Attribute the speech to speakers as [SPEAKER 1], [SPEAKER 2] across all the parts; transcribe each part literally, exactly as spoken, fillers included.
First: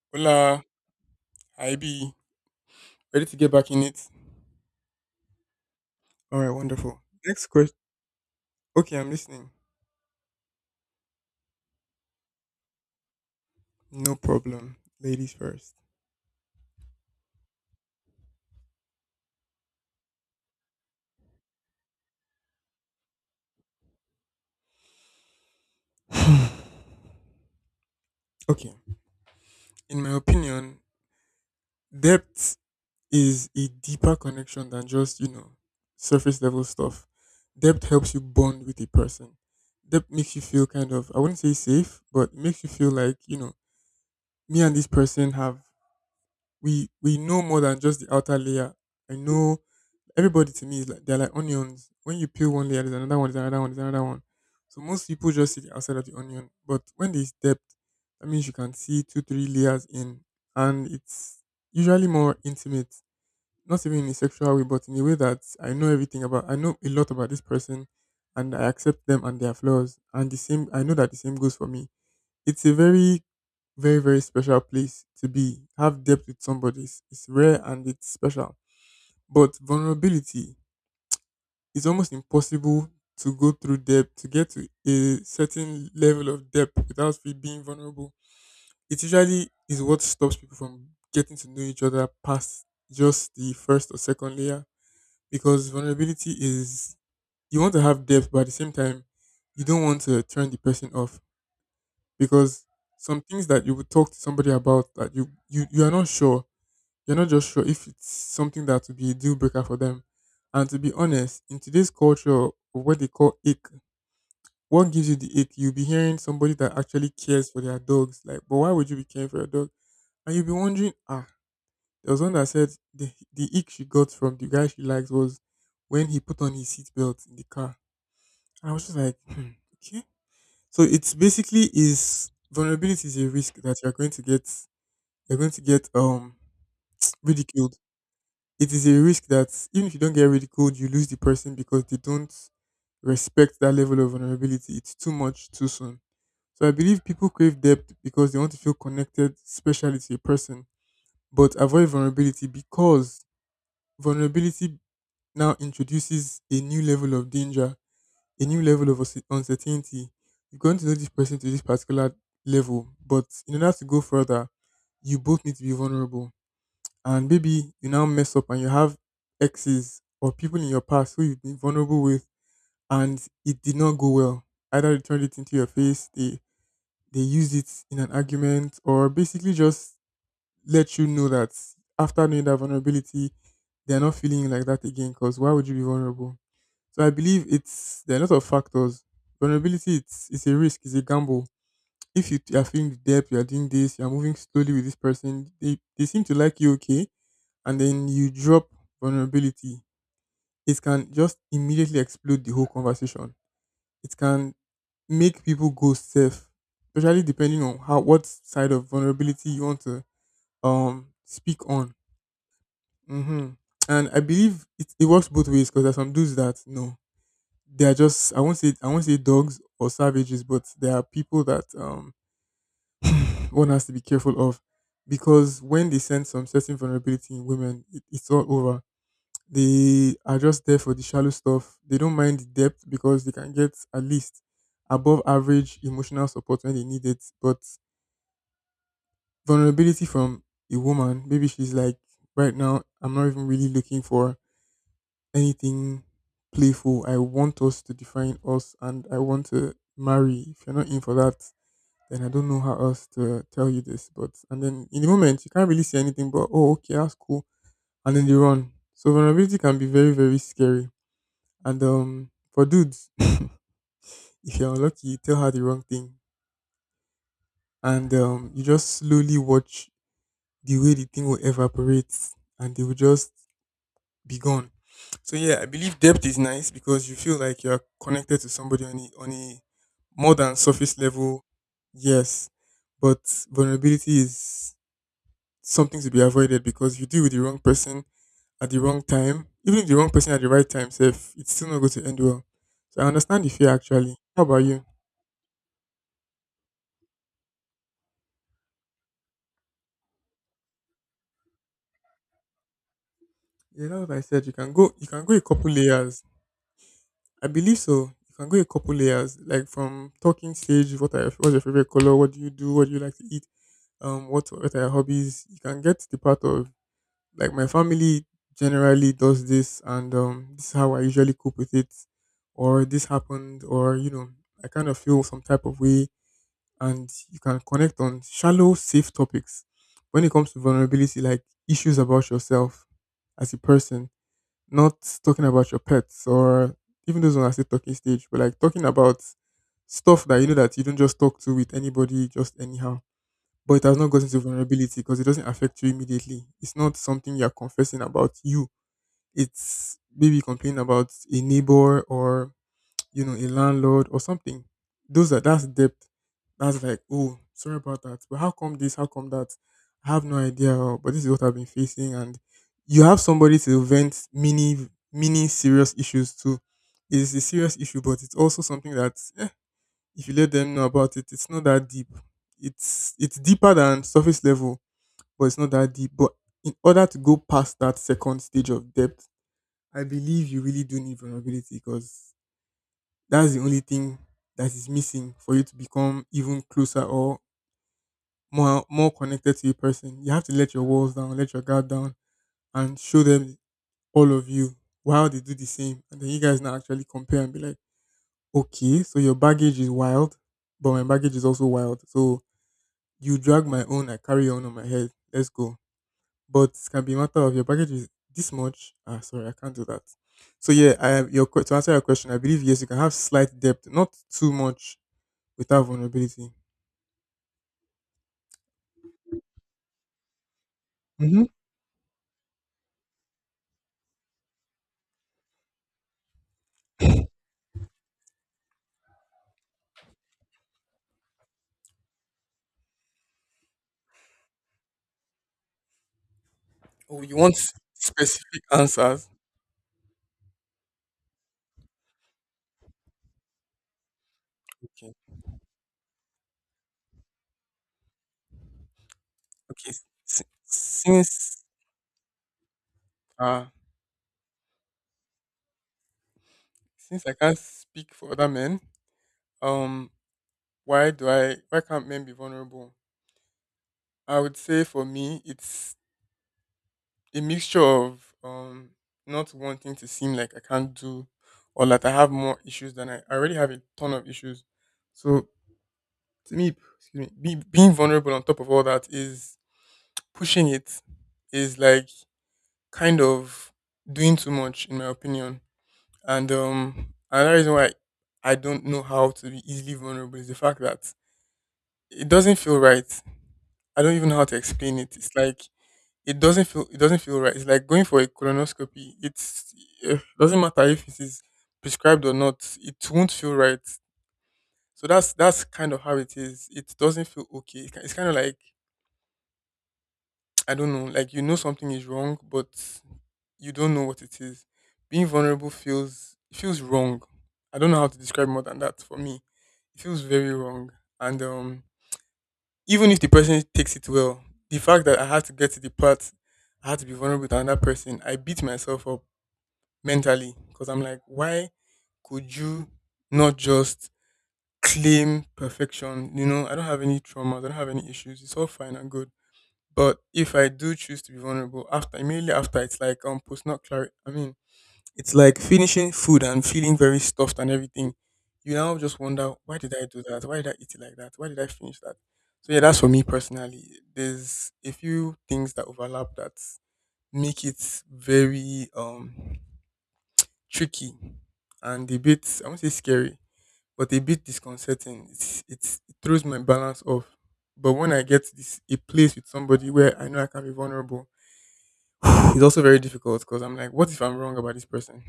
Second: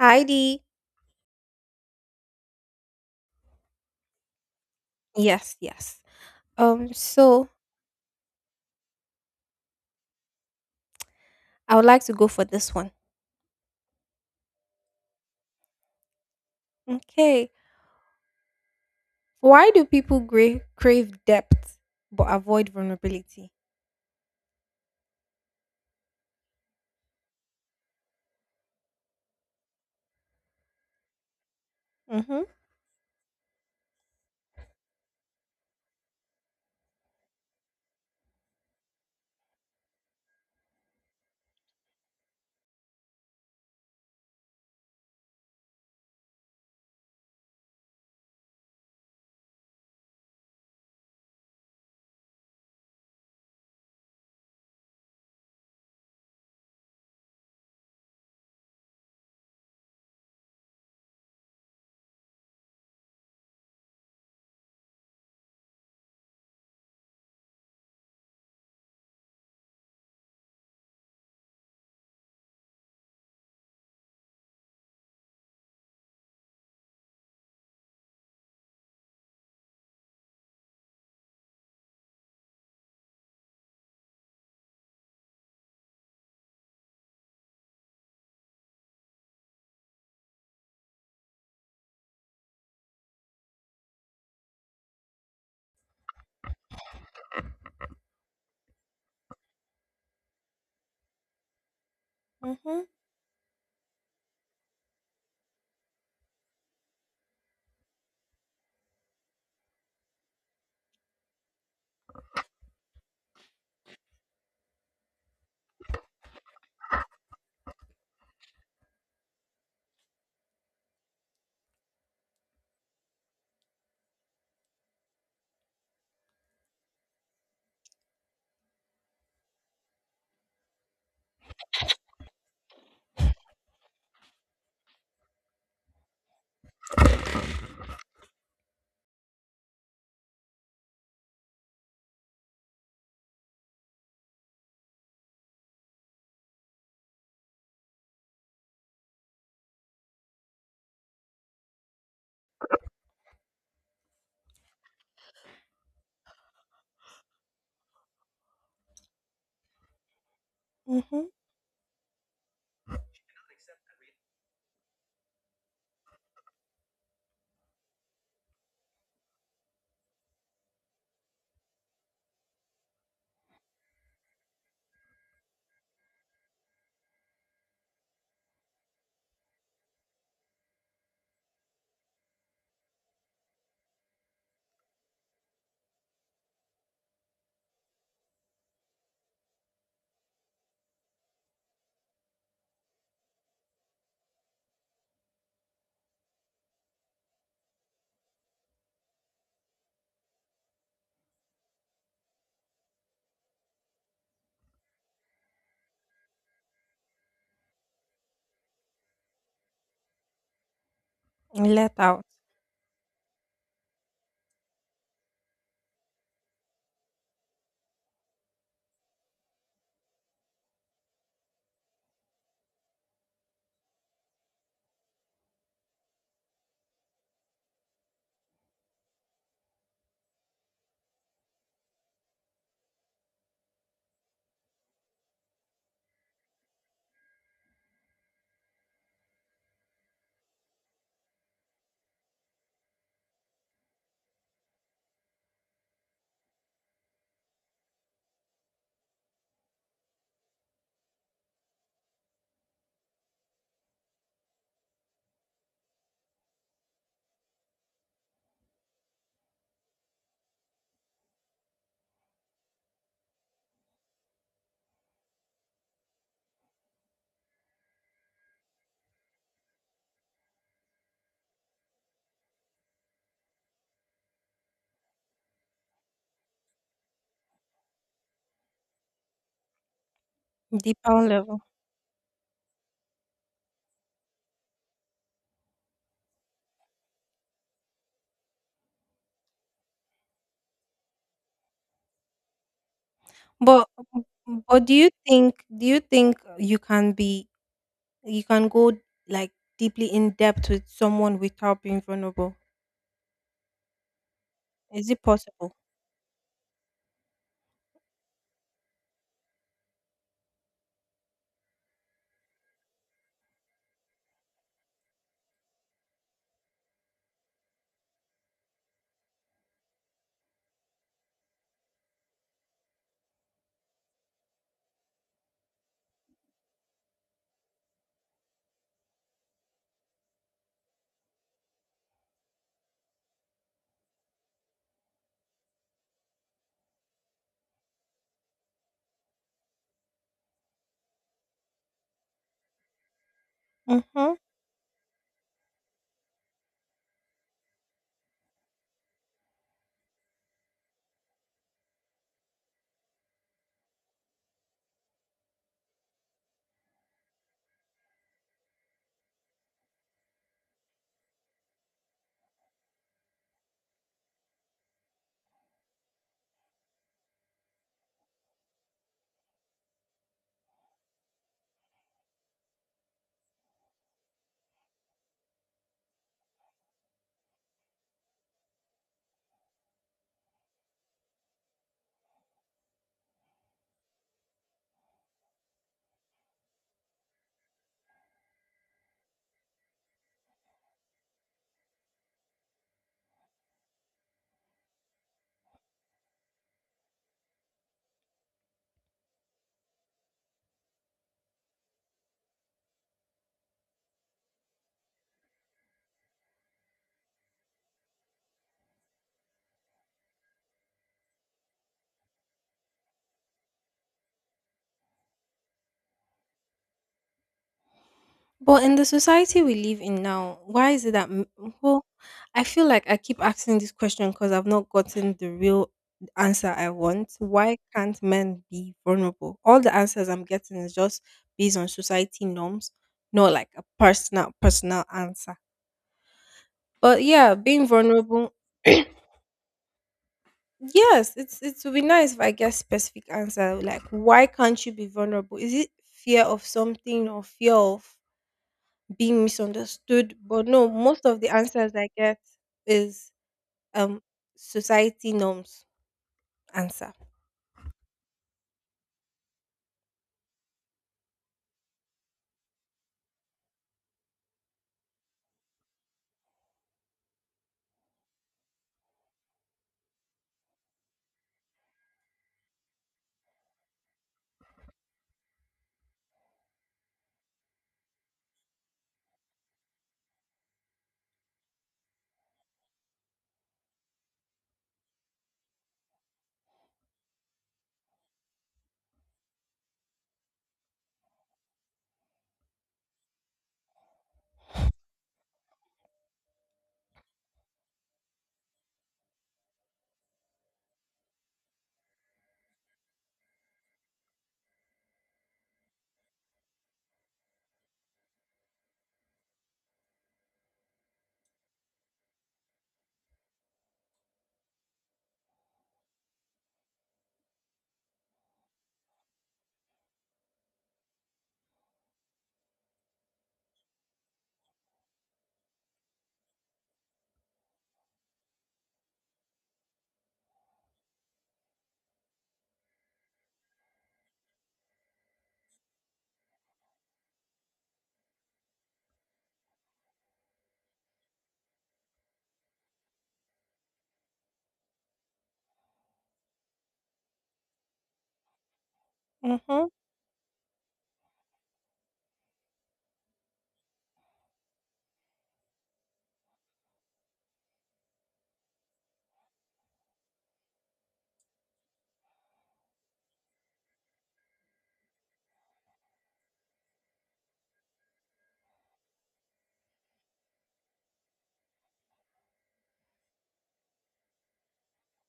[SPEAKER 1] Heidi.
[SPEAKER 2] Hola, I B. Ready to get back in it?
[SPEAKER 1] Yes, yes.
[SPEAKER 2] All right,
[SPEAKER 1] Um,
[SPEAKER 2] wonderful. Next
[SPEAKER 1] so
[SPEAKER 2] question. Okay, I'm listening.
[SPEAKER 1] I would like to go for this one.
[SPEAKER 2] No problem. Ladies first.
[SPEAKER 1] Okay. Why do people gra- crave depth but avoid vulnerability?
[SPEAKER 2] Okay. In my opinion,
[SPEAKER 1] Mm-hmm.
[SPEAKER 2] depth is a deeper connection than just, you know, surface level stuff. Depth helps you bond with a person. Depth makes you feel kind of, I wouldn't say safe, but it makes you feel like, you know, me and this person have, we, we know more than just the outer layer. I know. Everybody to me is like they're like onions. When you peel one layer, there's another one, there's another one, there's another one. So most people just see the outside of the onion. But when they step, that means you can see two, three layers in. And it's usually more intimate. Not even in a sexual way, but in a way that I know everything about I know a lot about this person, and I accept them and their flaws. And the same I know that the same goes for me. It's a very, very, very special place to be, have depth with somebody. It's, it's rare and it's special, but vulnerability, it's almost impossible to go through debt to get to a certain level of depth without fe- being vulnerable. It usually is what stops people from getting to know each other past just the first or second layer, because vulnerability is, you want to have depth, but at the same time, you don't want to turn the person off, because
[SPEAKER 1] Mm-hmm.
[SPEAKER 2] some things that you would talk to somebody about that you you, you are not sure, you're not just sure if it's something that will be a deal breaker for them. And to be honest, in today's culture of what they call ick, what gives you the ick? You'll be hearing somebody that actually cares for their dogs. Like, but why would you be caring for your dog? And you'll be wondering, ah, there was one that said the the ick she got from the guy she likes was when he put on his seatbelt in the car. And I was just like, hmm, okay. So it's basically is, vulnerability is a risk that you're going to get you're going to get um ridiculed. It is a risk that even if you don't get ridiculed, you lose the person because they don't respect that level of vulnerability. It's too much too soon. So I believe people crave depth because they want to feel connected, especially to a person, but avoid vulnerability because vulnerability now introduces a new level of danger, a new level of unse- uncertainty. You're going to know this
[SPEAKER 1] Mm-hmm.
[SPEAKER 2] person to this particular level, but in order to go further, you both need to be vulnerable, and maybe you now mess up and you have exes or people in your past who you've been vulnerable with, and it did not go well. Either they turned it into your face, they they used it in an argument, or basically just let you know that after knowing that vulnerability, they're not feeling you like that again. Because why would you be vulnerable? So I believe it's there are a lot of factors. Vulnerability, it's it's a risk, it's a gamble. If you are feeling the depth, you are doing this, you are moving slowly with this person, they, they seem to like you okay, and then you drop vulnerability, it can just immediately explode the whole conversation. It can make people go safe, especially depending on how what side of vulnerability you want to um speak
[SPEAKER 1] Let
[SPEAKER 2] on.
[SPEAKER 1] out.
[SPEAKER 2] Hmm. And I believe it, it works both ways, because there's some dudes that no, they are just, I won't say I won't say dogs or savages, but there are people that um one has to be careful of, because when they sense some certain vulnerability in women, it, it's all over. They are just there for the shallow stuff. They don't mind the depth because they can get at least above average emotional support when they need it. But vulnerability from a woman, maybe she's like, right now, I'm not even really looking for anything playful. I want us to define us and I want to marry. If you're not in for that, then I don't know how else to tell you this. But And then in the moment you can't really say anything but, oh, okay, that's cool. And then they run. So vulnerability can be very, very scary. And um, for dudes, if you're unlucky, you tell her the wrong thing, and um, you just slowly watch the way the thing will evaporate, and they will just be gone. So yeah, I believe depth is nice because you feel like you're connected to somebody on a, on a more than surface
[SPEAKER 1] Deeper
[SPEAKER 2] level.
[SPEAKER 1] level.
[SPEAKER 2] Yes, but vulnerability is something to be avoided, because if you deal with the wrong person at the wrong time, even if the wrong person at the right time, safe, it's still not going to end well. So I understand the fear
[SPEAKER 1] But
[SPEAKER 2] actually. How about you?
[SPEAKER 1] but do you think do you think you can be you can go like deeply in depth with someone without being vulnerable?
[SPEAKER 2] Yeah, that's what I said. You can go you
[SPEAKER 1] Is it
[SPEAKER 2] can go a couple
[SPEAKER 1] possible?
[SPEAKER 2] layers. I believe so. You can go a couple layers. Like from talking stage, what are your, what's your favorite color? What do you do? What do you like to eat? Um, what what are your hobbies? You can get to the part of like my family generally does this, and um this is how I usually cope with it, or this happened, or you know, I kind of feel some type of way, and you can connect on shallow, safe topics. When it comes to vulnerability, like issues about yourself as a person, not talking about your pets or even those on, I say talking stage, but like talking about stuff that you know that you don't just talk to with anybody just anyhow. But it has not gotten
[SPEAKER 1] Mm-hmm.
[SPEAKER 2] to vulnerability because it doesn't affect you immediately. It's not something you're confessing about you. It's maybe complaining about a neighbor or you know, a landlord or something. Those are That's depth. That's like, oh, sorry about that. But how come this? How come that? I have no idea. or- But this is what I've been facing, and you have somebody to vent mini, mini serious issues to. It's a serious issue, but it's also something that, eh, if you let them know about it, it's not that deep. It's it's deeper than surface level, but it's not that deep. But in order to go past that second stage of depth, I believe you really do need vulnerability, because that's the only thing that is missing for you to become even closer or more more connected to a person. You have to let your walls down, let your guard down, and show them all of you while they do the same. And then you guys now actually compare and be like, okay, so your baggage is wild, but my baggage is also wild. So you drag my own, I carry your own on my head. Let's go. But it can be a matter of, your baggage is this much. Ah, sorry, I can't do that. So yeah, I have your que- to answer your question, I believe yes, you can have slight depth, not too much, without vulnerability?
[SPEAKER 1] But in the society we live in now, why is it that
[SPEAKER 2] Mm-hmm.
[SPEAKER 1] m- well, I feel like I keep asking this question because I've not gotten the real answer I want. Why can't men be vulnerable? All the answers I'm getting is just based on society norms, not like a personal personal answer.
[SPEAKER 2] Oh,
[SPEAKER 1] But
[SPEAKER 2] you want
[SPEAKER 1] yeah, being vulnerable,
[SPEAKER 2] specific answers?
[SPEAKER 1] yes, it's it would be nice if I get specific answer like why can't you be
[SPEAKER 2] Okay.
[SPEAKER 1] vulnerable? Is it fear of something or fear of being
[SPEAKER 2] Okay.
[SPEAKER 1] misunderstood.
[SPEAKER 2] S-
[SPEAKER 1] But no, most of the
[SPEAKER 2] since
[SPEAKER 1] answers I get is
[SPEAKER 2] uh
[SPEAKER 1] um society norms answer.
[SPEAKER 2] since I can't speak for other men, um, why do I why can't men be vulnerable? I would say for me it's a mixture of um not wanting to seem like I can't do, or that I have more issues than, I, I already have a ton of issues. So to me, excuse me, be, being vulnerable on top of all that is pushing it, is like kind of doing too much in my opinion. And um another reason why I don't know how to be easily vulnerable is the fact that it doesn't feel right. I don't even know how to explain it. It's like it doesn't feel it doesn't feel right. It's like going for a colonoscopy. It's it doesn't matter if it is prescribed or not. It won't feel right. So that's that's kind of how it is. It doesn't feel okay. It's ki- it's kind of like I don't know, like you know something is wrong, but you don't know what it is. Being vulnerable feels it feels wrong. I don't know how to describe more than that for me. It feels very wrong. And um, even if the person takes it well, the fact that I had to get to the part I had to be vulnerable to another person, I beat myself up mentally because I'm like, why could you not just claim perfection? You know, I don't have any traumas, I don't have any issues. It's all fine and good. But if I do choose to be vulnerable after immediately after, it's like um post not clarity. I mean, It's like finishing food and feeling very stuffed and everything. You now just wonder, why
[SPEAKER 1] Mm-hmm.
[SPEAKER 2] did I do that? Why did I eat it like that? Why did I finish that? So yeah, that's for me personally. There's a few things that overlap that make it very um tricky and a bit, I won't say scary, but a bit disconcerting. It's, it's it throws my balance off. But when I get this a place with somebody where I know I can be vulnerable, it's also very difficult because I'm like, what if I'm wrong about this person?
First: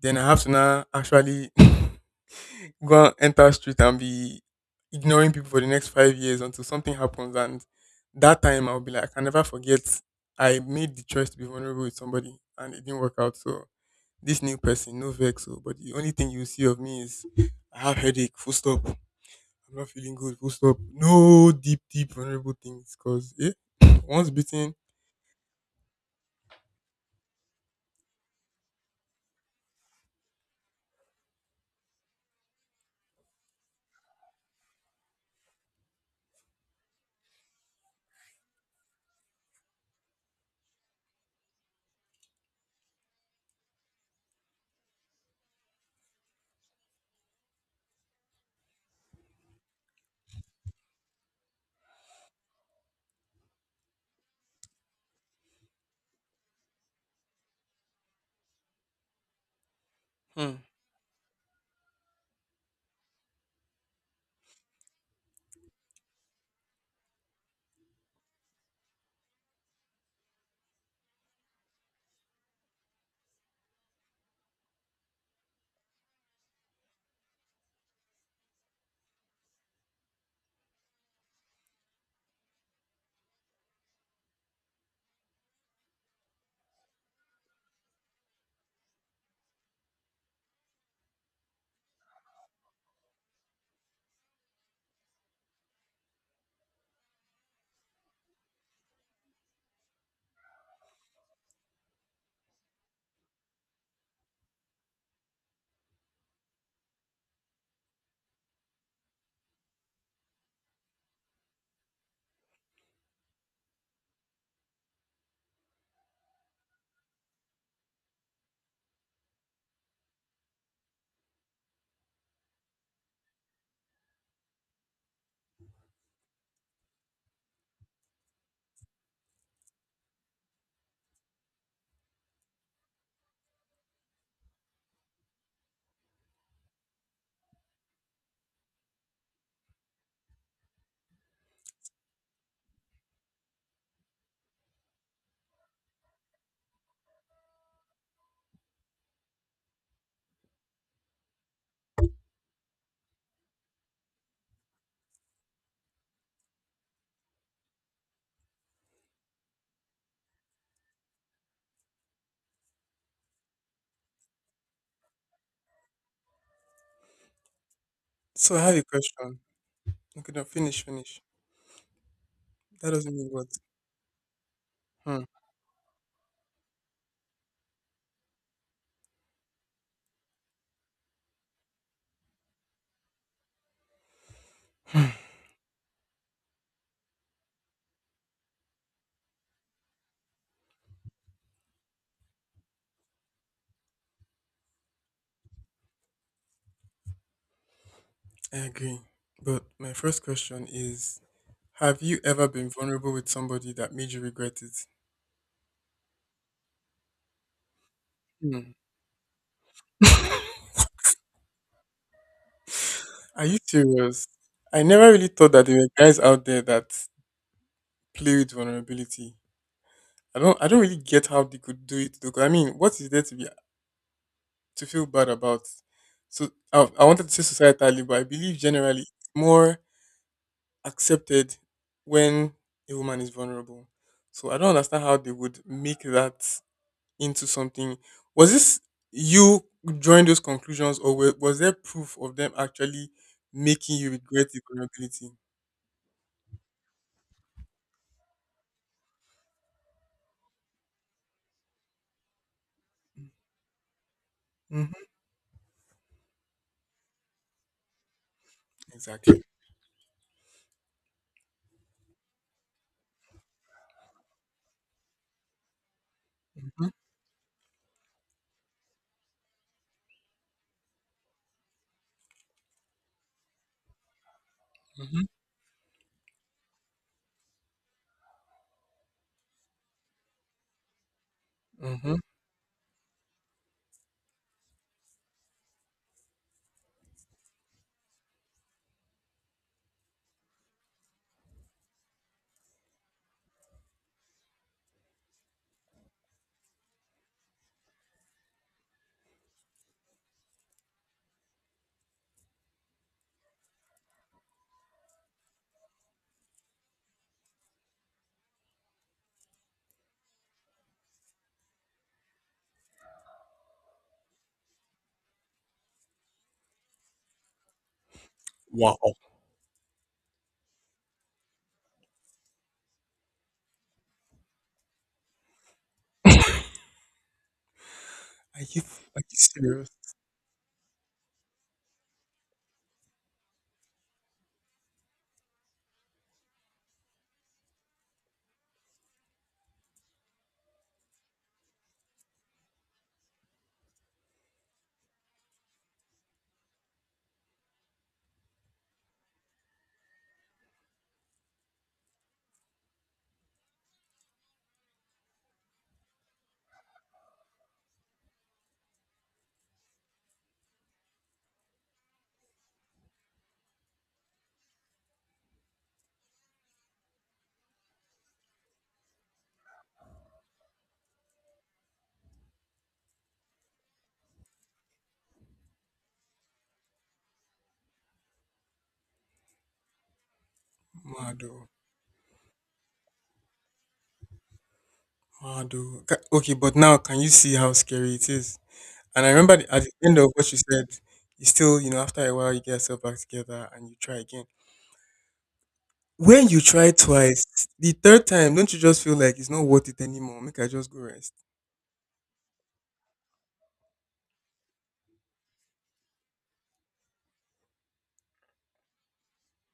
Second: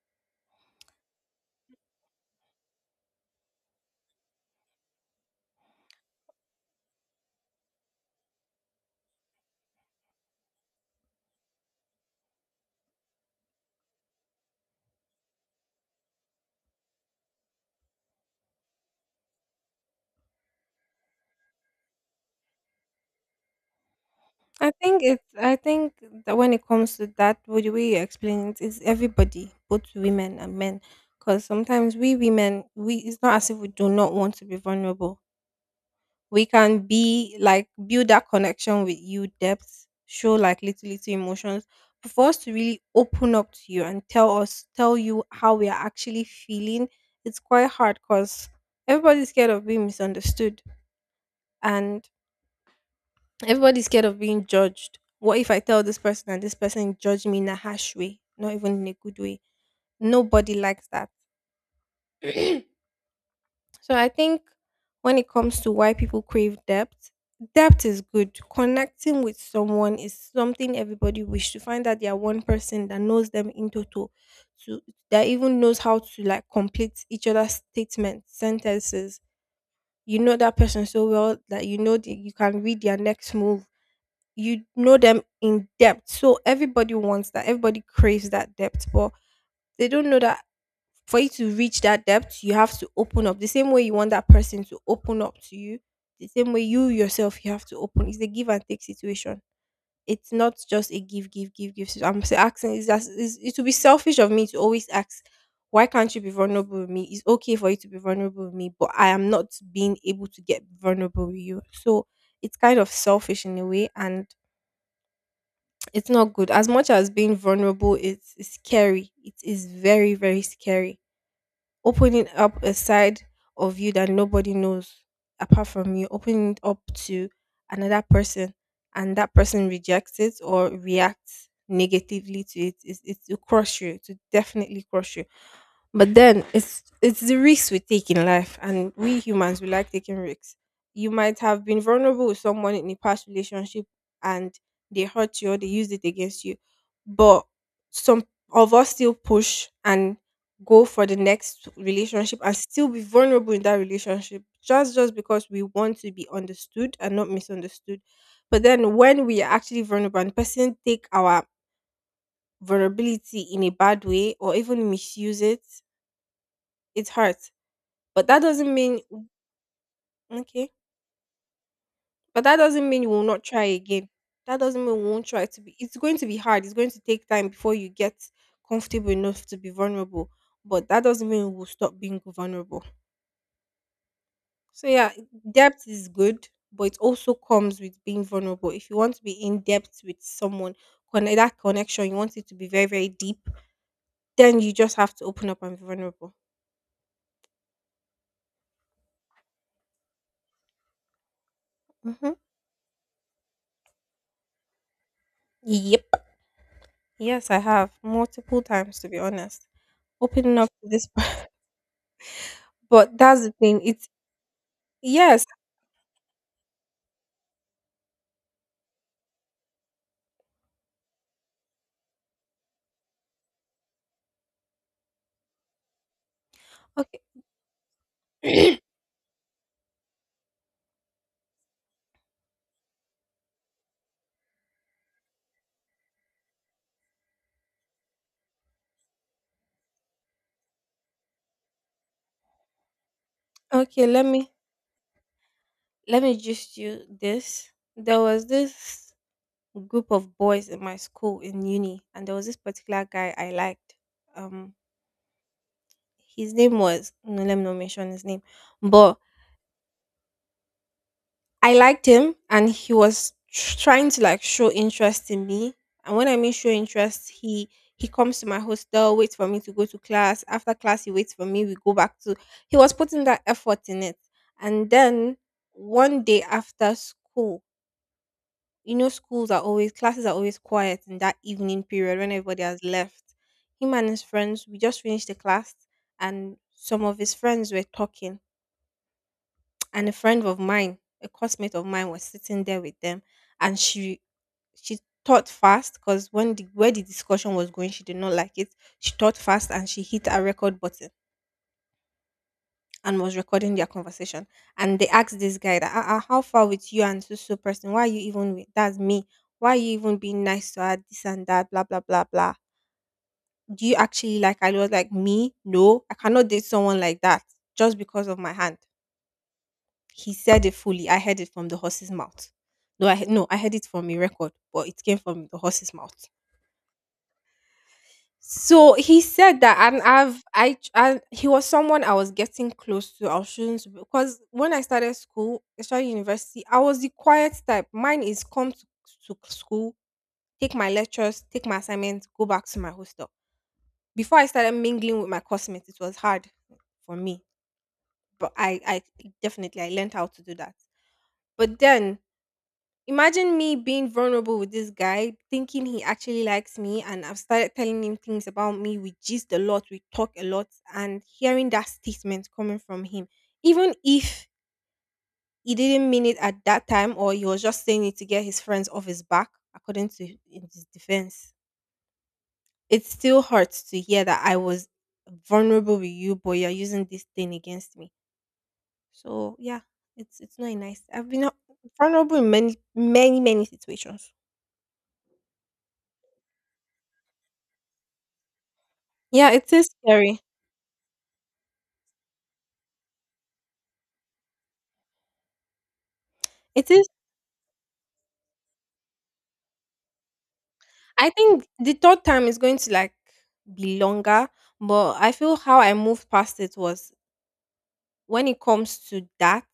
[SPEAKER 2] Then I have to now actually go and enter street and be ignoring people for the next five years until something happens. And that time I'll be like, I can never forget I made the choice to be vulnerable with somebody and it didn't work out. So this new person, no vex. So, but the only thing you see of me is I have headache, full stop. I'm not feeling good, full stop. No deep, deep vulnerable things. Cause eh, once
[SPEAKER 1] I
[SPEAKER 2] bitten.
[SPEAKER 1] think it's I think that when it comes to that, with the way you explain it, is everybody, both women and men. Because sometimes we women, we it's not as if we do not want to be vulnerable, we can be like build that connection with you depth show like little little emotions, but for us to really open up to you and tell us tell you how we are actually feeling, it's quite hard because everybody's scared of being misunderstood, and everybody's scared of being judged. What if I tell this person and this person judge me in a harsh way, not even in a good way? Nobody
[SPEAKER 2] Hmm.
[SPEAKER 1] likes that. So I think when it comes to why people crave depth, depth is good. Connecting with someone is something everybody wish to find, that they are one person that knows them in total, to that even knows how to like complete each other's statements, sentences. You know that person so well that you know that you can read their next move. You know them in depth. So everybody wants that. Everybody craves that depth, but they don't know that for you to reach that depth, you have to open up the same way you want that person to open up to you. The same way, you yourself, you have to open. It's a give and take situation. It's not just a give, give, give, give. situ- I'm s- asking. Is that is it would be selfish of me to always ask, why can't you be vulnerable with me? It's okay for you to be vulnerable with me, but I am not being able to get vulnerable with you. So it's kind of selfish in a way, and it's not good. As much as being vulnerable is, is scary, it is very, very scary opening up a side of you that nobody knows apart from you, opening it up to another person, and that person rejects it or reacts negatively to it, it, it will crush you, to definitely crush you. But then it's it's the risks we take in life, and we humans we like taking risks. You might have been vulnerable with someone in a past relationship, and they hurt you or they used it against you. But some of us still push and go for the next relationship and still be vulnerable in that relationship just just because we want to be understood and not misunderstood. But then when we are actually vulnerable and person take our vulnerability in a bad way or even misuse it, it hurts, but that
[SPEAKER 2] So I
[SPEAKER 1] doesn't
[SPEAKER 2] have a
[SPEAKER 1] mean
[SPEAKER 2] question. Okay, no,
[SPEAKER 1] okay.
[SPEAKER 2] finish, finish.
[SPEAKER 1] But that doesn't
[SPEAKER 2] That
[SPEAKER 1] mean we
[SPEAKER 2] doesn't
[SPEAKER 1] will
[SPEAKER 2] mean
[SPEAKER 1] not
[SPEAKER 2] what.
[SPEAKER 1] try again. That doesn't mean we
[SPEAKER 2] Hmm.
[SPEAKER 1] won't try to be. It's going to be hard. It's going to take time before you get comfortable enough to be vulnerable. But that doesn't mean we'll stop being vulnerable. So yeah, depth is good, but it also comes with being vulnerable. If you want to be in depth with someone, connect that connection, you want it to be very, very deep, then you just have to open up and be vulnerable.
[SPEAKER 2] I agree. But my first question is, have you
[SPEAKER 1] Hmm.
[SPEAKER 2] ever been vulnerable with somebody that made you regret it?
[SPEAKER 1] Yep. Yes, I have multiple
[SPEAKER 2] Hmm.
[SPEAKER 1] times, to be honest. Opening up to this. But that's
[SPEAKER 2] Are
[SPEAKER 1] the
[SPEAKER 2] you
[SPEAKER 1] thing. It's
[SPEAKER 2] serious? I never really
[SPEAKER 1] yes.
[SPEAKER 2] thought that there were guys out there that play with vulnerability. I don't I don't really get how they could do it though. 'Cause I mean, what is there to be, to feel bad about? So I, I
[SPEAKER 1] Okay.
[SPEAKER 2] wanted to say societally, but I believe generally it's more accepted when a woman is vulnerable. So I don't understand how they would make that into something. Was this you drawing those conclusions, or were, was there proof of them actually making
[SPEAKER 1] Okay,
[SPEAKER 2] you
[SPEAKER 1] let
[SPEAKER 2] regret
[SPEAKER 1] me
[SPEAKER 2] the vulnerability?
[SPEAKER 1] let me just you this. There was this group of boys in my school in uni and there was this particular guy I liked. Um
[SPEAKER 2] Mm-hmm.
[SPEAKER 1] his name was, no, let me not mention his name. But
[SPEAKER 2] Exactly.
[SPEAKER 1] I liked him and he was tr- trying to like show interest in me. And when I mean show
[SPEAKER 2] Mm-hmm.
[SPEAKER 1] interest, he he comes to my hostel, waits for me to go to class. After class, he waits for me. We go back to. He was putting that effort in it. And
[SPEAKER 2] Mm-hmm.
[SPEAKER 1] then one day after school, you know, schools are always classes are always quiet in that evening
[SPEAKER 2] Mm-hmm.
[SPEAKER 1] period when everybody has left. Him and his friends, we just finished the class, and some of his friends were talking, and a friend of mine, a classmate of mine, was sitting there with them, and she she thought fast because when the where the discussion was going, she did not like it. She thought fast and she hit a record button and was recording their conversation. And they asked this guy that, ah, ah, how far with you and so so person? Why are you even with that's me? Why are you even being nice to her? This and that, blah blah blah blah. Do you actually like? I was like, me, no, I cannot date someone like that just because of my hand.
[SPEAKER 2] Wow.
[SPEAKER 1] He said it fully. I heard it from the horse's mouth. No, I no, I heard it from a record, but it came from the horse's mouth.
[SPEAKER 2] Are you
[SPEAKER 1] So he
[SPEAKER 2] are you
[SPEAKER 1] said that,
[SPEAKER 2] serious?
[SPEAKER 1] and I've I, I he was someone I was getting close to. I shouldn't because when I started school, especially university, I was the quiet type. Mine is come to, to school, take my lectures, take my assignments, go back to my hostel. Before I started mingling with my classmates, it was hard for me, but I I definitely I learned how to do that. But then imagine me being vulnerable with this guy, thinking he actually likes me, and I've started telling him things about me. We gist a lot, we talk a lot, and hearing that statement coming from him, even if he didn't mean it at that time or he was just saying it to get his friends off his back, according to in his defense, it still hurts to hear that I was vulnerable with you, but you're using this thing against me. So yeah, it's it's not a nice. I've been uh,
[SPEAKER 2] Mado,
[SPEAKER 1] vulnerable in many many many situations.
[SPEAKER 2] Mado. Ca- Okay, but now can you see how scary it is? And I
[SPEAKER 1] Yeah,
[SPEAKER 2] remember
[SPEAKER 1] it
[SPEAKER 2] the- at
[SPEAKER 1] is
[SPEAKER 2] the end of
[SPEAKER 1] scary.
[SPEAKER 2] what you said, you still, you know, after a while, you get yourself back together and you try again. When you try
[SPEAKER 1] It is.
[SPEAKER 2] twice, the third time, don't you just feel like it's not worth it anymore? Make I just go
[SPEAKER 1] I
[SPEAKER 2] rest.
[SPEAKER 1] think the third time is going to like be longer, but I feel how I moved past it was when it comes to that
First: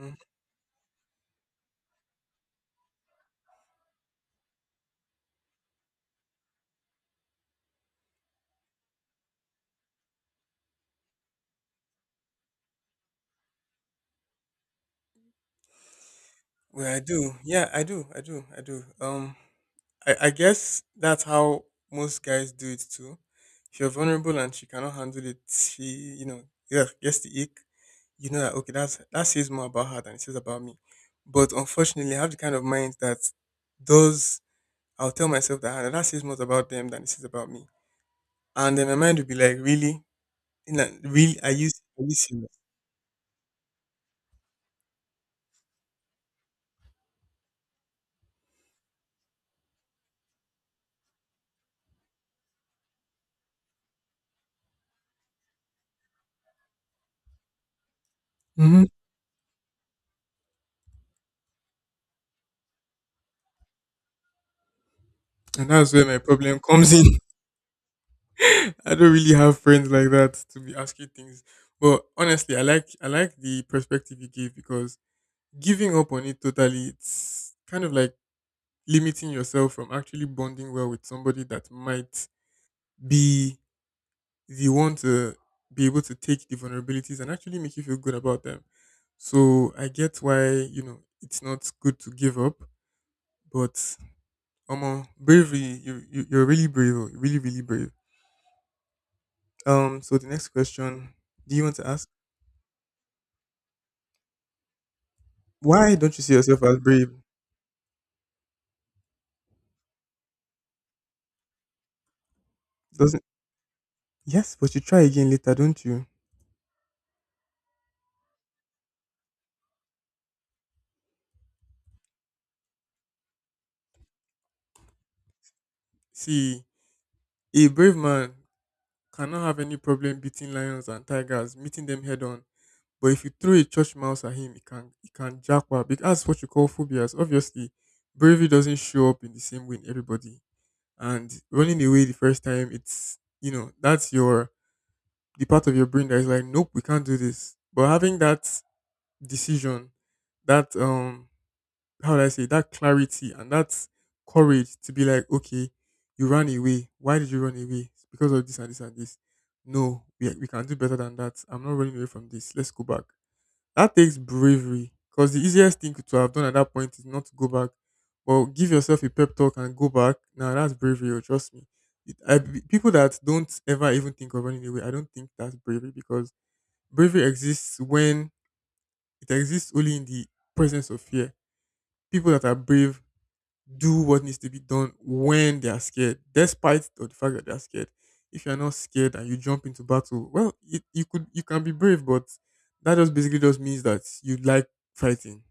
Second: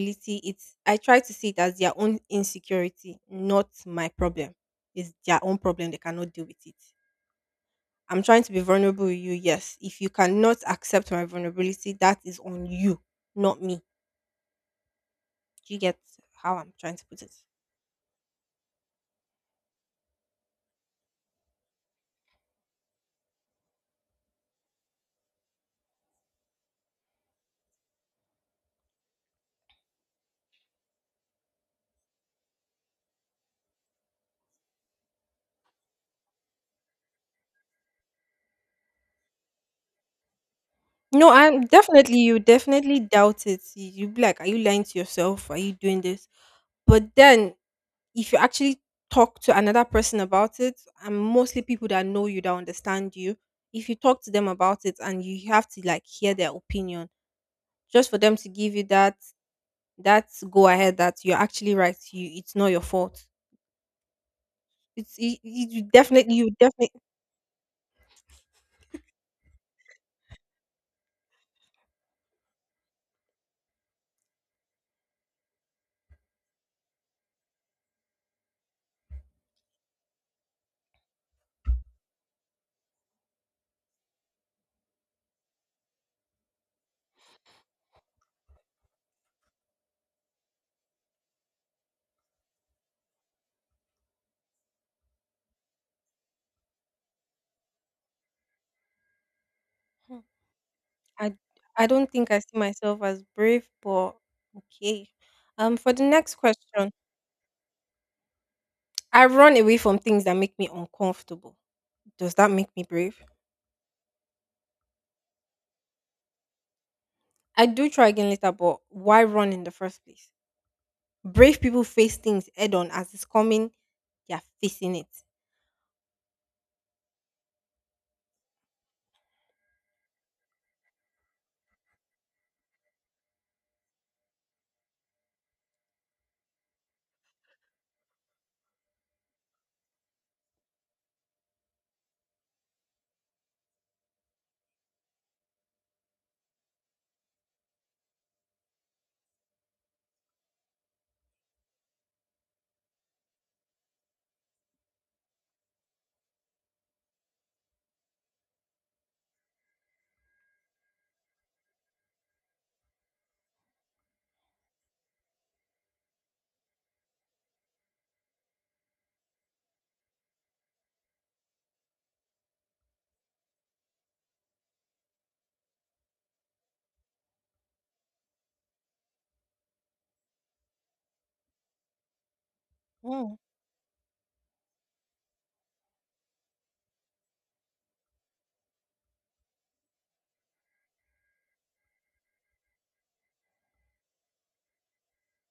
[SPEAKER 2] Mm-hmm.
[SPEAKER 1] it's I try to see it as their own insecurity, not my problem. It's their own problem. They cannot deal with it. I'm trying to be vulnerable with you, yes. If you cannot accept my vulnerability, that is on you, not me. Do you get how I'm
[SPEAKER 2] Well,
[SPEAKER 1] trying
[SPEAKER 2] I
[SPEAKER 1] to put it?
[SPEAKER 2] do. Yeah, I do. I do. I do. Um, I, I guess that's how most guys do it too. If you're vulnerable and she cannot handle it, she, you know, yeah, gets the ick. You know that okay, that's, that says more about her than it says about me. But unfortunately, I have the kind of mind that does. I'll tell myself that, "Ah, that says more about them than it says about me," and then my mind will be like, really, you know,
[SPEAKER 1] No,
[SPEAKER 2] really, are
[SPEAKER 1] I'm
[SPEAKER 2] you are you
[SPEAKER 1] definitely you
[SPEAKER 2] serious?
[SPEAKER 1] definitely doubt it. You you be like, are you lying to yourself? Are you doing this? But then if you actually talk to another person about it, and mostly people that know you, that understand you, if you talk to them about it and you have to like hear their opinion, just for them to give you
[SPEAKER 2] Hmm.
[SPEAKER 1] that that go ahead that you're actually right, you it's not your fault. It's it,
[SPEAKER 2] And
[SPEAKER 1] it- you
[SPEAKER 2] that's where my
[SPEAKER 1] definitely you
[SPEAKER 2] problem comes
[SPEAKER 1] definitely.
[SPEAKER 2] in. I don't really have friends like that to be asking things. But honestly, I like I like the perspective you gave because giving up on it totally, it's kind of like limiting yourself from actually bonding well with somebody that might be the one to be able to take the vulnerabilities and actually make you feel good about them. So I get why, you know, it's not good to give up, but Omo, bravery, you, you you're really brave, oh, really, really brave. Um, so the next question,
[SPEAKER 1] I
[SPEAKER 2] do you want to
[SPEAKER 1] I
[SPEAKER 2] ask?
[SPEAKER 1] don't think I see myself as brave, but okay. Um, for
[SPEAKER 2] Why
[SPEAKER 1] the
[SPEAKER 2] don't you see
[SPEAKER 1] next
[SPEAKER 2] yourself as
[SPEAKER 1] question,
[SPEAKER 2] brave?
[SPEAKER 1] I run away from things that make me uncomfortable. Does that make me brave?
[SPEAKER 2] Doesn't, yes, but you try again later, don't you?
[SPEAKER 1] I do try again later, but why run in the first place? Brave people face things head on as it's coming, they're facing it.
[SPEAKER 2] See, a brave man cannot have any problem beating lions and tigers, meeting them head on. But if you throw a church mouse at him, he can he can jackpot because that's what you call phobias. Obviously, bravery doesn't show up in the same way in everybody. And running away the first time, it's, you know, that's your, the part of your brain that is like, nope, we can't do this. But having that decision, that um how do I say, that clarity and that courage to be like, okay, you ran away. Why did you run away? It's because of this and this and this. No, we we can do better than that. I'm not running away from this. Let's go back. That takes bravery because the easiest thing to have done at that point is not to go back. Well, give yourself a pep talk and go back. Now that's bravery. Or trust me. It, I, people that don't ever even think of running away, I don't think that's bravery because bravery exists when it exists only in the presence of fear. People that are brave
[SPEAKER 1] Mm,
[SPEAKER 2] do what needs to be done when they are scared, despite of the fact that they are scared. If you are not scared and you jump into battle, well, it, you could you can be brave, but that just basically just means that you like fighting.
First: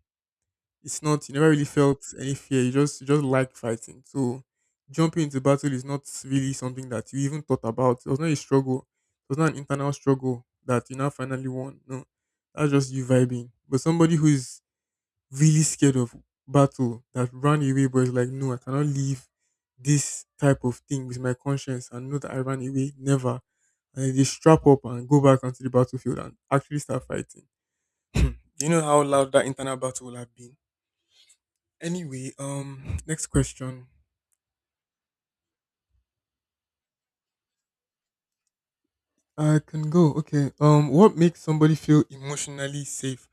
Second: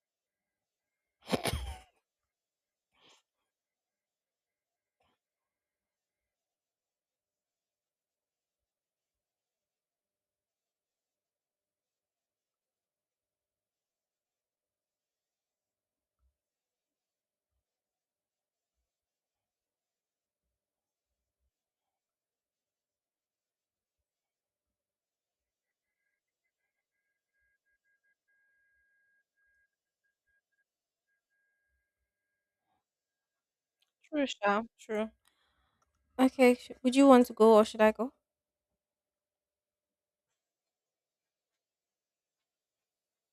[SPEAKER 2] It's not, you never really felt any fear. You just you just like fighting. So jumping into battle is not really something that you even thought about. It was not a struggle. It was not an internal struggle that you now finally won. No, that's just you vibing. But somebody who's really scared of battle that ran away but is like, no, I cannot leave this type of thing with my conscience and know that I ran away. Never. And then they strap up and go back onto the battlefield and actually start fighting. Hmm. Do you know how loud that internal battle will have been? Anyway, um, next question.
[SPEAKER 1] true, Sha. True. Okay. sh- Would you want to go or should I go?
[SPEAKER 2] I can go. Okay. Um, what makes somebody feel emotionally safe?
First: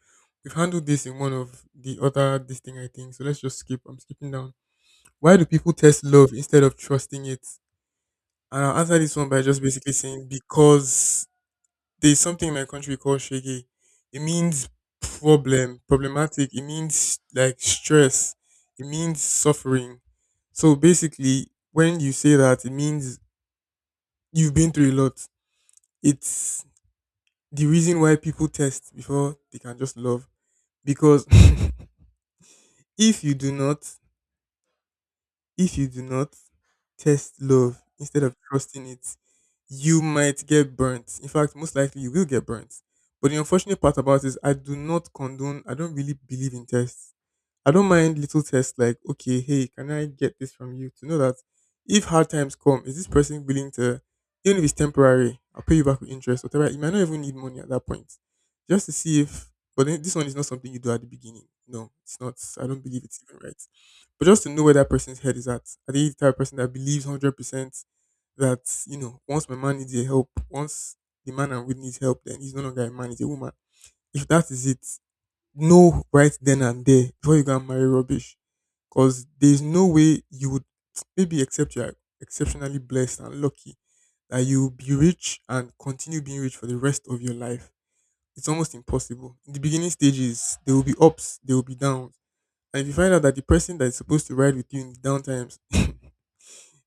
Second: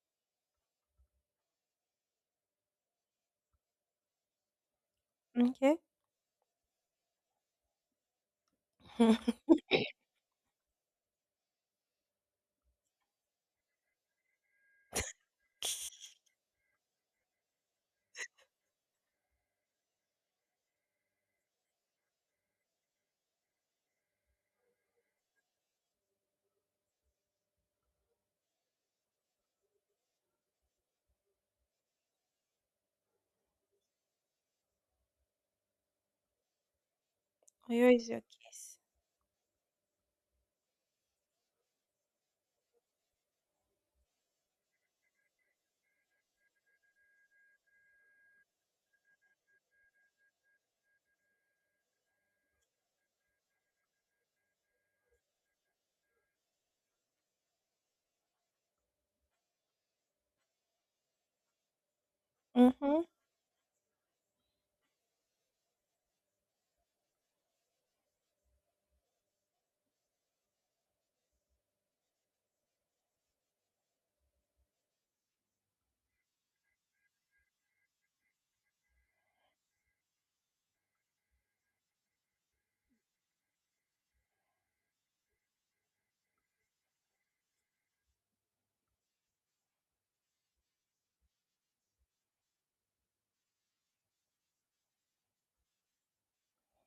[SPEAKER 2] We've handled this in one of the other this thing I think. So let's just skip. I'm skipping down. Why do people
[SPEAKER 1] Okay.
[SPEAKER 2] test love instead of trusting it? And I'll answer this one by just basically saying because there's something in my country called shege. It means problem, problematic. It means like stress. It means suffering. So basically, when you say that, it means you've been through a lot. It's the reason why people test before they can just love. Because if you do not, if you do not test love
[SPEAKER 1] Here is
[SPEAKER 2] instead
[SPEAKER 1] your
[SPEAKER 2] of
[SPEAKER 1] kiss.
[SPEAKER 2] trusting it, you might get burnt. In fact, most likely you will get burnt. But the unfortunate part about it is I do not condone, I don't really believe in tests. I don't mind little tests like, okay, hey, can I get this from you? To know that if hard times come, is this person willing to, even if it's temporary, I'll pay you back with interest, whatever. You might not even need money at that point, just to see if. But then this one is not something you do at the beginning. No, it's not. I don't believe
[SPEAKER 1] Mm-hmm.
[SPEAKER 2] it's even right. But just to know where that person's head is at. Are they the type of person that believes hundred percent that, you know, once my man needs your help, once the man I'm with needs help, then he's no longer a man, he's a woman. If that is it, know right then and there before you go and marry rubbish. Because there's no way you would, maybe except you're exceptionally blessed and lucky, that you'll be rich and continue being rich for the rest of your life. It's almost impossible. In the beginning stages, there will be ups, there will be downs. And if you find out that the person that is supposed to ride with you in the down times,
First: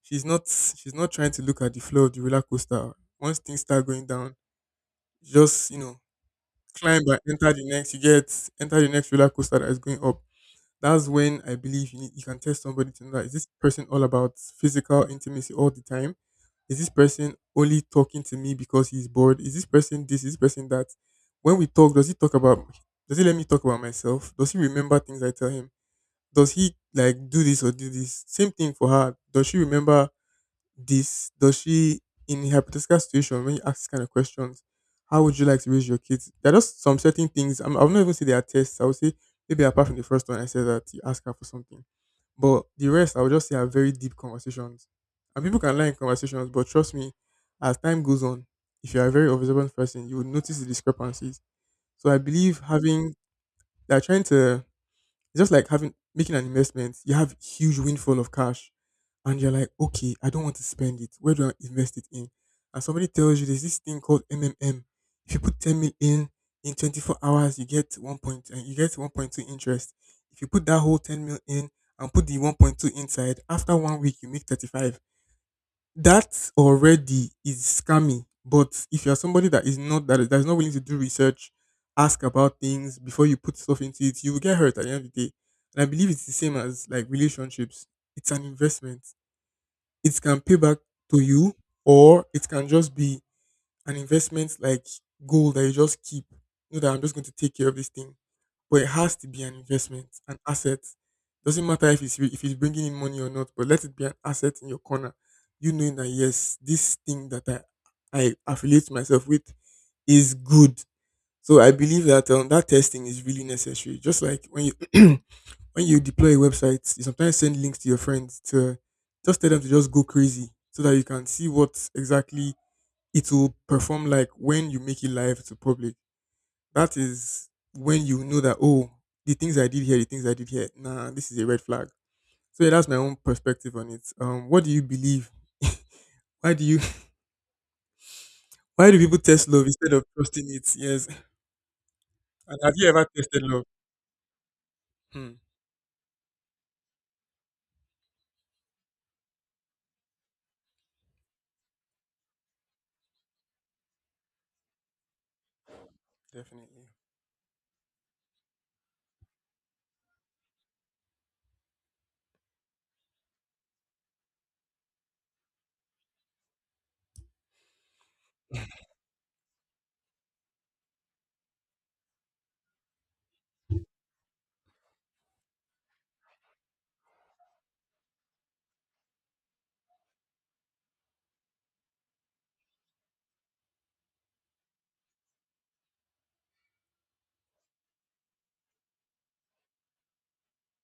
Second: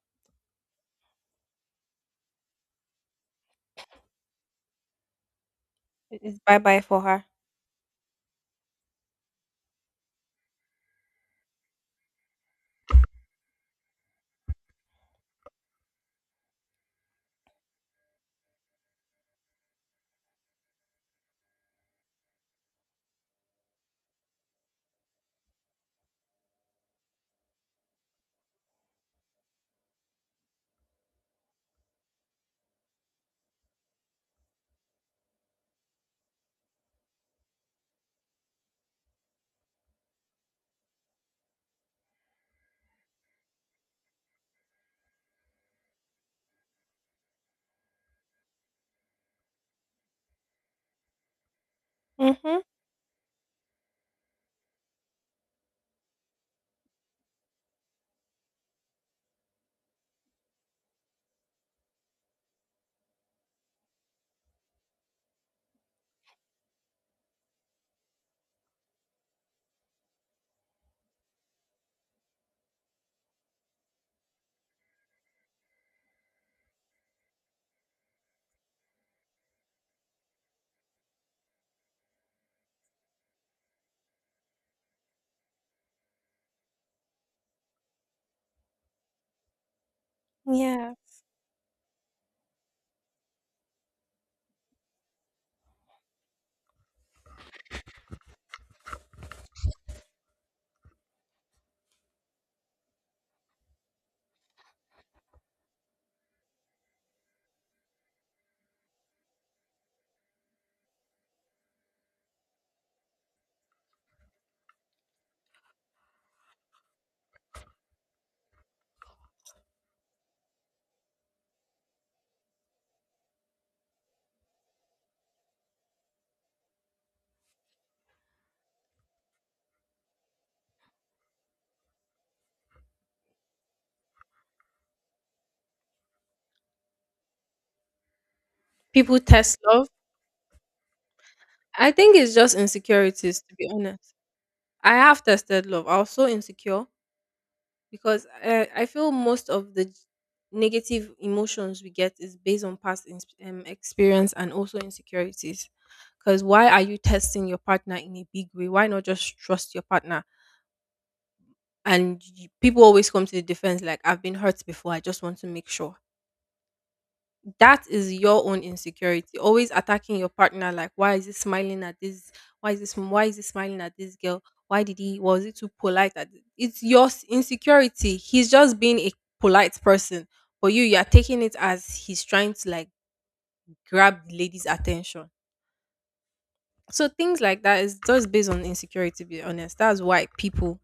[SPEAKER 2] she's not she's not trying to look at the floor of the roller coaster. Once things start going down, just, you know,
[SPEAKER 1] It's bye bye
[SPEAKER 2] climb
[SPEAKER 1] for
[SPEAKER 2] and
[SPEAKER 1] her.
[SPEAKER 2] enter the next, you get, enter the next roller coaster that is going up, that's when I believe you, need, you can test somebody to know, that is this person all about physical intimacy all the time? Is this person only talking to me because he's bored? Is this person this? Is this person that? When we talk, does he talk about? Does he let me talk about myself? Does he remember things I tell him? Does he like do this or do this? Same thing for her. Does she remember this? Does she, in a hypothetical situation when you ask this kind of questions, how would you like to raise your kids? There are just some certain things, I'm, I'll not even say they are tests, I would say, maybe apart from the first one I said that you ask her for something, but the rest I would just say are very deep conversations. And people can lie in conversations, but trust me, as time goes on, if you are a very observant person, you will notice the discrepancies. So I
[SPEAKER 1] Mm-hmm.
[SPEAKER 2] believe having, they're trying to it's just like having, making an investment. You have huge windfall of cash, and you're like, okay, I don't want to spend it. Where do I invest it in? And somebody tells you there's this thing called M M M. If you put ten mil in in twenty-four hours, you get one point and you get one point two interest. If you put that whole ten mil in and put the one point two inside, after one week you make thirty-five. That already is scammy. But if you're somebody that is not that, that is not willing to do research, ask about things before you put stuff into it, you will get hurt at the end of the day. And I believe it's the same as like relationships. It's an investment. It can pay back
[SPEAKER 1] Yeah.
[SPEAKER 2] to you, or it can just be an investment like gold that you just keep. You know that I'm just going to take care of this thing, but it has to be an investment, an asset. Doesn't matter if it's re- if it's bringing in money or not, but let it be an asset in your corner. You knowing that yes, this thing that I I affiliate myself with is good. So I believe that um, that testing is really necessary. Just like when you when you deploy a website, you sometimes send links to your friends to just tell them to just go crazy so that you can see what exactly it will perform like when you make it live to public. That is when you know that oh, the things I did here, the things I did here, nah, this is a red flag. So yeah, that's my own perspective on it. Um, what do you believe? Why do you Why do people
[SPEAKER 1] People
[SPEAKER 2] test
[SPEAKER 1] test
[SPEAKER 2] love
[SPEAKER 1] love.
[SPEAKER 2] instead of trusting it? Yes.
[SPEAKER 1] I think it's just
[SPEAKER 2] And have you ever
[SPEAKER 1] insecurities,
[SPEAKER 2] tested
[SPEAKER 1] to
[SPEAKER 2] love?
[SPEAKER 1] be honest. I have
[SPEAKER 2] Hmm,
[SPEAKER 1] tested love. I was so insecure. Because I, I feel most of the negative emotions we get is based on past ins- um, experience and also insecurities. Because why are
[SPEAKER 2] definitely.
[SPEAKER 1] you testing your partner in a big way? Why not just trust your partner? And y- people always come to the defense like, I've been hurt before. I just want to make sure that is your own insecurity always attacking your partner like, why is he smiling at this, why is this why is he smiling at this girl, why did he was he too polite at th- it's your s- insecurity. He's just being a polite person, but you you're taking it as he's trying to like grab the lady's attention. So things like that is just based on insecurity, to be honest. That's why people,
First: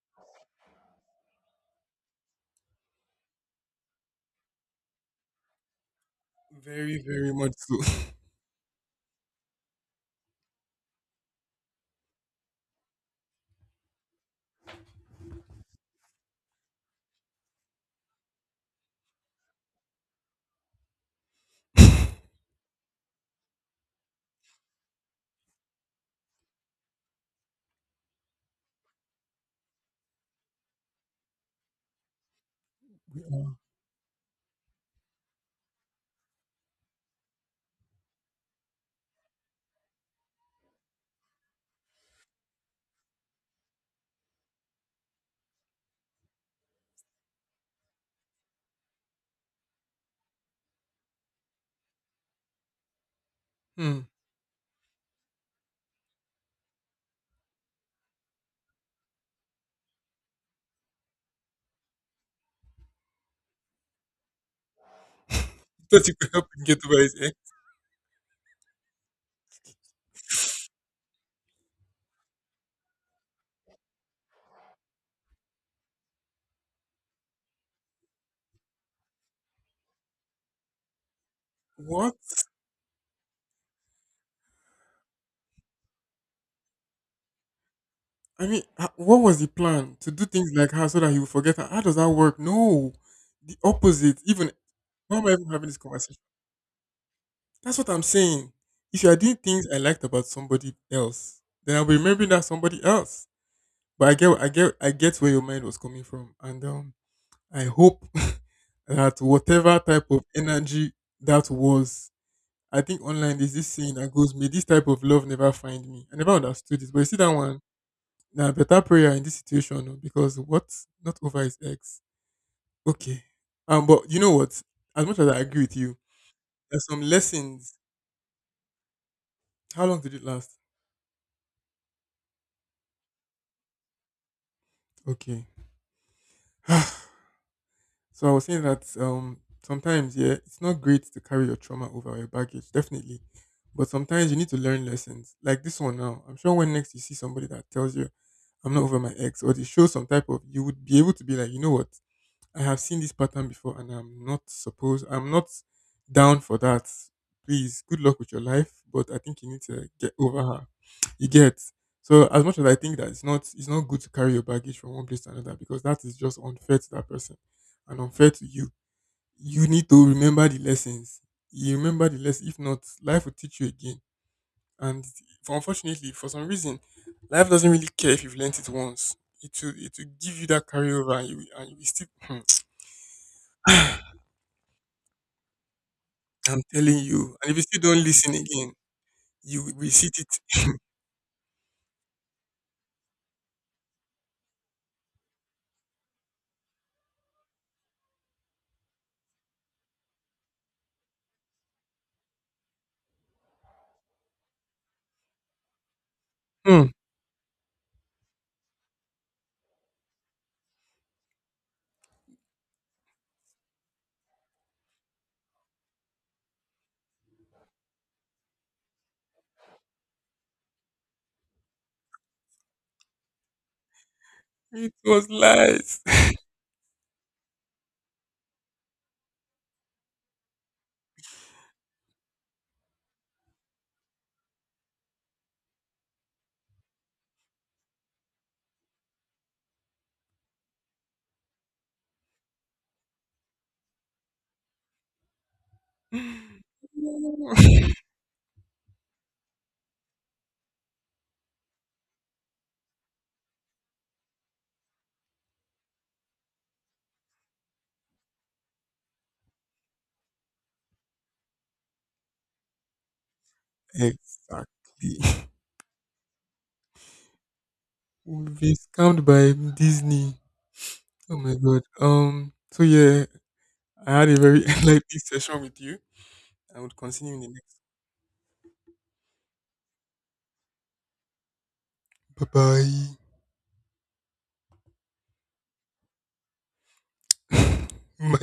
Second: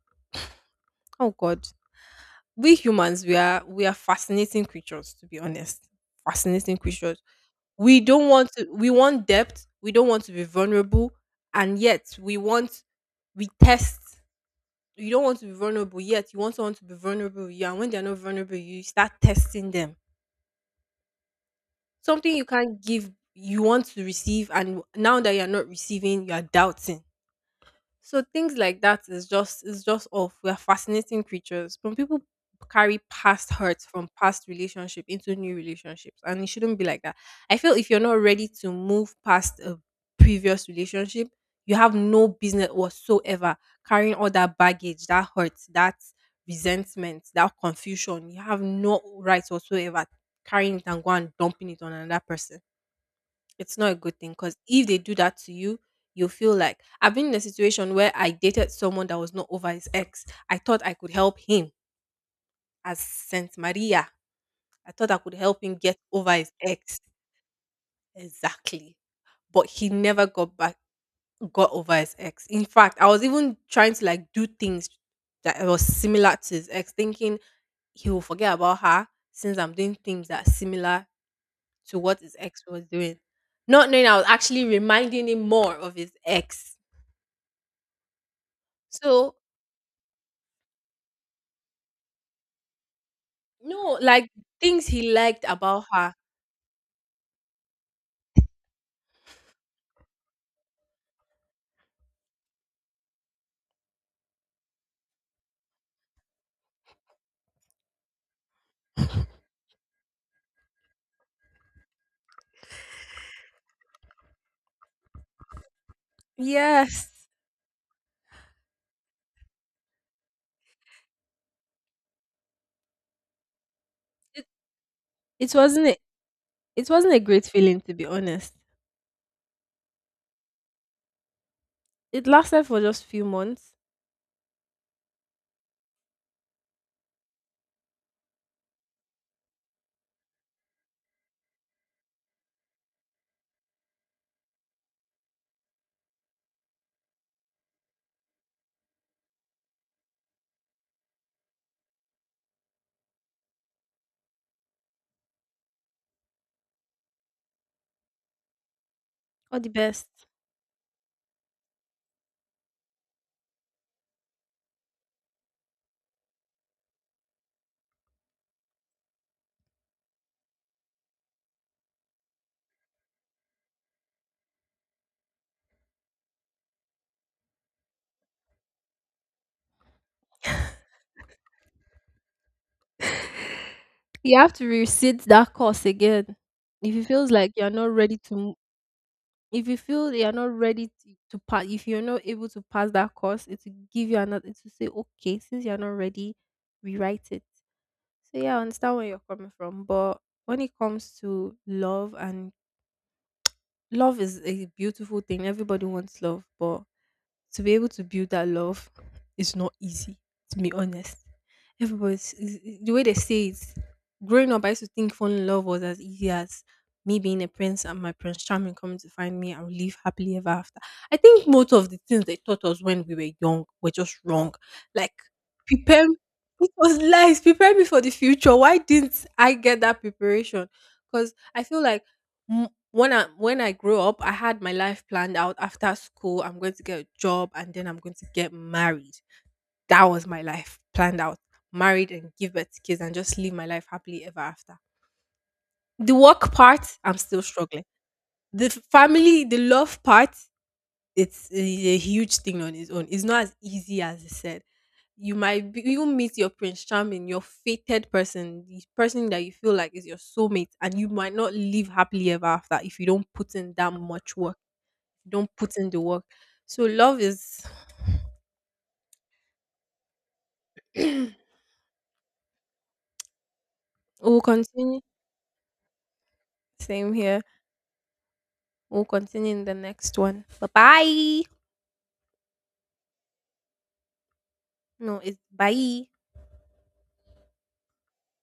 [SPEAKER 1] oh god, we humans, we are we are fascinating creatures, to be honest. Fascinating
[SPEAKER 2] Very,
[SPEAKER 1] creatures.
[SPEAKER 2] very much so.
[SPEAKER 1] We don't want to we want depth, we don't want to be vulnerable, and yet we want, we test. You don't want to be vulnerable yet. You want someone to be vulnerable with you, and when they're not vulnerable, you start testing them. Something you can't give, you want to receive, and now that you're not receiving, you're doubting. So things like that is just is just off. We are fascinating creatures. When people carry
[SPEAKER 2] Yeah.
[SPEAKER 1] past hurts from past relationship into new relationships, and it shouldn't be like that. I feel if you're not ready to move past a previous relationship, you have no business whatsoever carrying all that baggage, that hurt, that resentment, that confusion. You have no right whatsoever carrying it and go and dumping it on another person. It's not a
[SPEAKER 2] Hmm.
[SPEAKER 1] good thing, because if they do that to you, you feel like. I've been in a situation where I dated someone that was not over his ex. I thought I could help him, as Saint Maria. I thought I could help him get
[SPEAKER 2] Thought you could
[SPEAKER 1] over
[SPEAKER 2] help
[SPEAKER 1] his
[SPEAKER 2] him get over
[SPEAKER 1] ex.
[SPEAKER 2] his head.
[SPEAKER 1] Exactly. But he never got back, got over his ex. In fact, I was even trying to like do things that was similar to his ex, thinking he will forget about her, since I'm doing things that are similar to
[SPEAKER 2] What?
[SPEAKER 1] what his ex was doing, not knowing I was actually reminding him more of his ex.
[SPEAKER 2] I mean, h- what
[SPEAKER 1] So
[SPEAKER 2] was the plan to do things like her so that he would forget her? How does that work? No, the
[SPEAKER 1] no,
[SPEAKER 2] opposite.
[SPEAKER 1] like,
[SPEAKER 2] Even
[SPEAKER 1] things he
[SPEAKER 2] why am I
[SPEAKER 1] liked
[SPEAKER 2] even having this
[SPEAKER 1] about her.
[SPEAKER 2] conversation? That's what I'm saying. If you are doing things I liked about somebody else, then I'll be remembering that somebody else. But I get, I get, I get where your mind was coming from, and um, I hope that whatever type of energy that was, I think online there's this saying that goes, "May this type of love never find me." I never understood it, but you
[SPEAKER 1] Yes.
[SPEAKER 2] see that one. Now, better prayer in this situation oh, because what's not over is X. Okay, um, but you know
[SPEAKER 1] It,
[SPEAKER 2] what? As much as I
[SPEAKER 1] it
[SPEAKER 2] agree with
[SPEAKER 1] wasn't
[SPEAKER 2] you,
[SPEAKER 1] a,
[SPEAKER 2] there's
[SPEAKER 1] it
[SPEAKER 2] some
[SPEAKER 1] wasn't a great
[SPEAKER 2] lessons.
[SPEAKER 1] feeling, to be honest.
[SPEAKER 2] How long did it last?
[SPEAKER 1] It lasted for just few months.
[SPEAKER 2] Okay. So I was saying that um sometimes yeah, it's not great to carry your trauma over or your baggage, definitely. But sometimes you need to learn lessons. Like this one now. I'm sure when next you see somebody that tells you I'm not over my ex or they show some type of, you would be able to be like, you know what, I have seen this pattern before and I'm not supposed I'm not down for that. Please, good luck with your life. But I think you need
[SPEAKER 1] All the
[SPEAKER 2] to
[SPEAKER 1] best.
[SPEAKER 2] get over her you get. So as much as I think that it's not it's not good to carry your baggage from one place to another because that is just unfair to that person and unfair to you. You need to remember the lessons. You remember the lesson. If not, life will teach you again. And for, unfortunately, for some reason, life doesn't really care if you've learnt it once. It will it will give you that carryover and you will- and you will still.
[SPEAKER 1] You have to resit that course again.
[SPEAKER 2] I'm
[SPEAKER 1] If
[SPEAKER 2] telling
[SPEAKER 1] it feels
[SPEAKER 2] you. And
[SPEAKER 1] like
[SPEAKER 2] if you
[SPEAKER 1] you're
[SPEAKER 2] still
[SPEAKER 1] not
[SPEAKER 2] don't
[SPEAKER 1] ready
[SPEAKER 2] listen
[SPEAKER 1] to mo-
[SPEAKER 2] again, you
[SPEAKER 1] If
[SPEAKER 2] will
[SPEAKER 1] you
[SPEAKER 2] repeat
[SPEAKER 1] feel you're not
[SPEAKER 2] it.
[SPEAKER 1] ready to, to pass, if you're not able to pass that course, it will give you another, it will say, okay, since you're not ready, rewrite it. So yeah, I understand where you're coming from. But when it comes to love, and love is a beautiful thing. Everybody wants love, but
[SPEAKER 2] Hmm.
[SPEAKER 1] to be able to build that love is not easy, to be honest. Everybody's is- is- the way they say it. Growing up, I used to think falling in love was as easy as me being a prince and my prince charming coming to find me and we live happily ever after. I think most of the things they taught us when we were young were just wrong.
[SPEAKER 2] It
[SPEAKER 1] Like,
[SPEAKER 2] was lies.
[SPEAKER 1] prepare, it was lies, prepare me for the future. Why didn't I get that preparation? Because I feel like when I when I grew up, I had my life planned out. After school, I'm going to get a job and then I'm going to get married. That was my life planned out. Married and give birth to kids and just live my life happily ever after. The work part, I'm still struggling. The f- family, the love part, it's a, a huge thing on its own. It's not as easy as I said. You might be, you meet your prince charming, your fated person, the person that you feel like is your soulmate, and you might not live happily ever after if you don't put in that much work,
[SPEAKER 2] Exactly.
[SPEAKER 1] don't put in the work. So love is
[SPEAKER 2] We've been scammed by Disney. Oh my god. Um. So yeah, I had a
[SPEAKER 1] we'll
[SPEAKER 2] very
[SPEAKER 1] continue.
[SPEAKER 2] enlightening session with you. I would
[SPEAKER 1] Same
[SPEAKER 2] continue in
[SPEAKER 1] here.
[SPEAKER 2] the next.
[SPEAKER 1] We'll continue in the next one. Bye bye.
[SPEAKER 2] Bye
[SPEAKER 1] No, it's bye.
[SPEAKER 2] bye.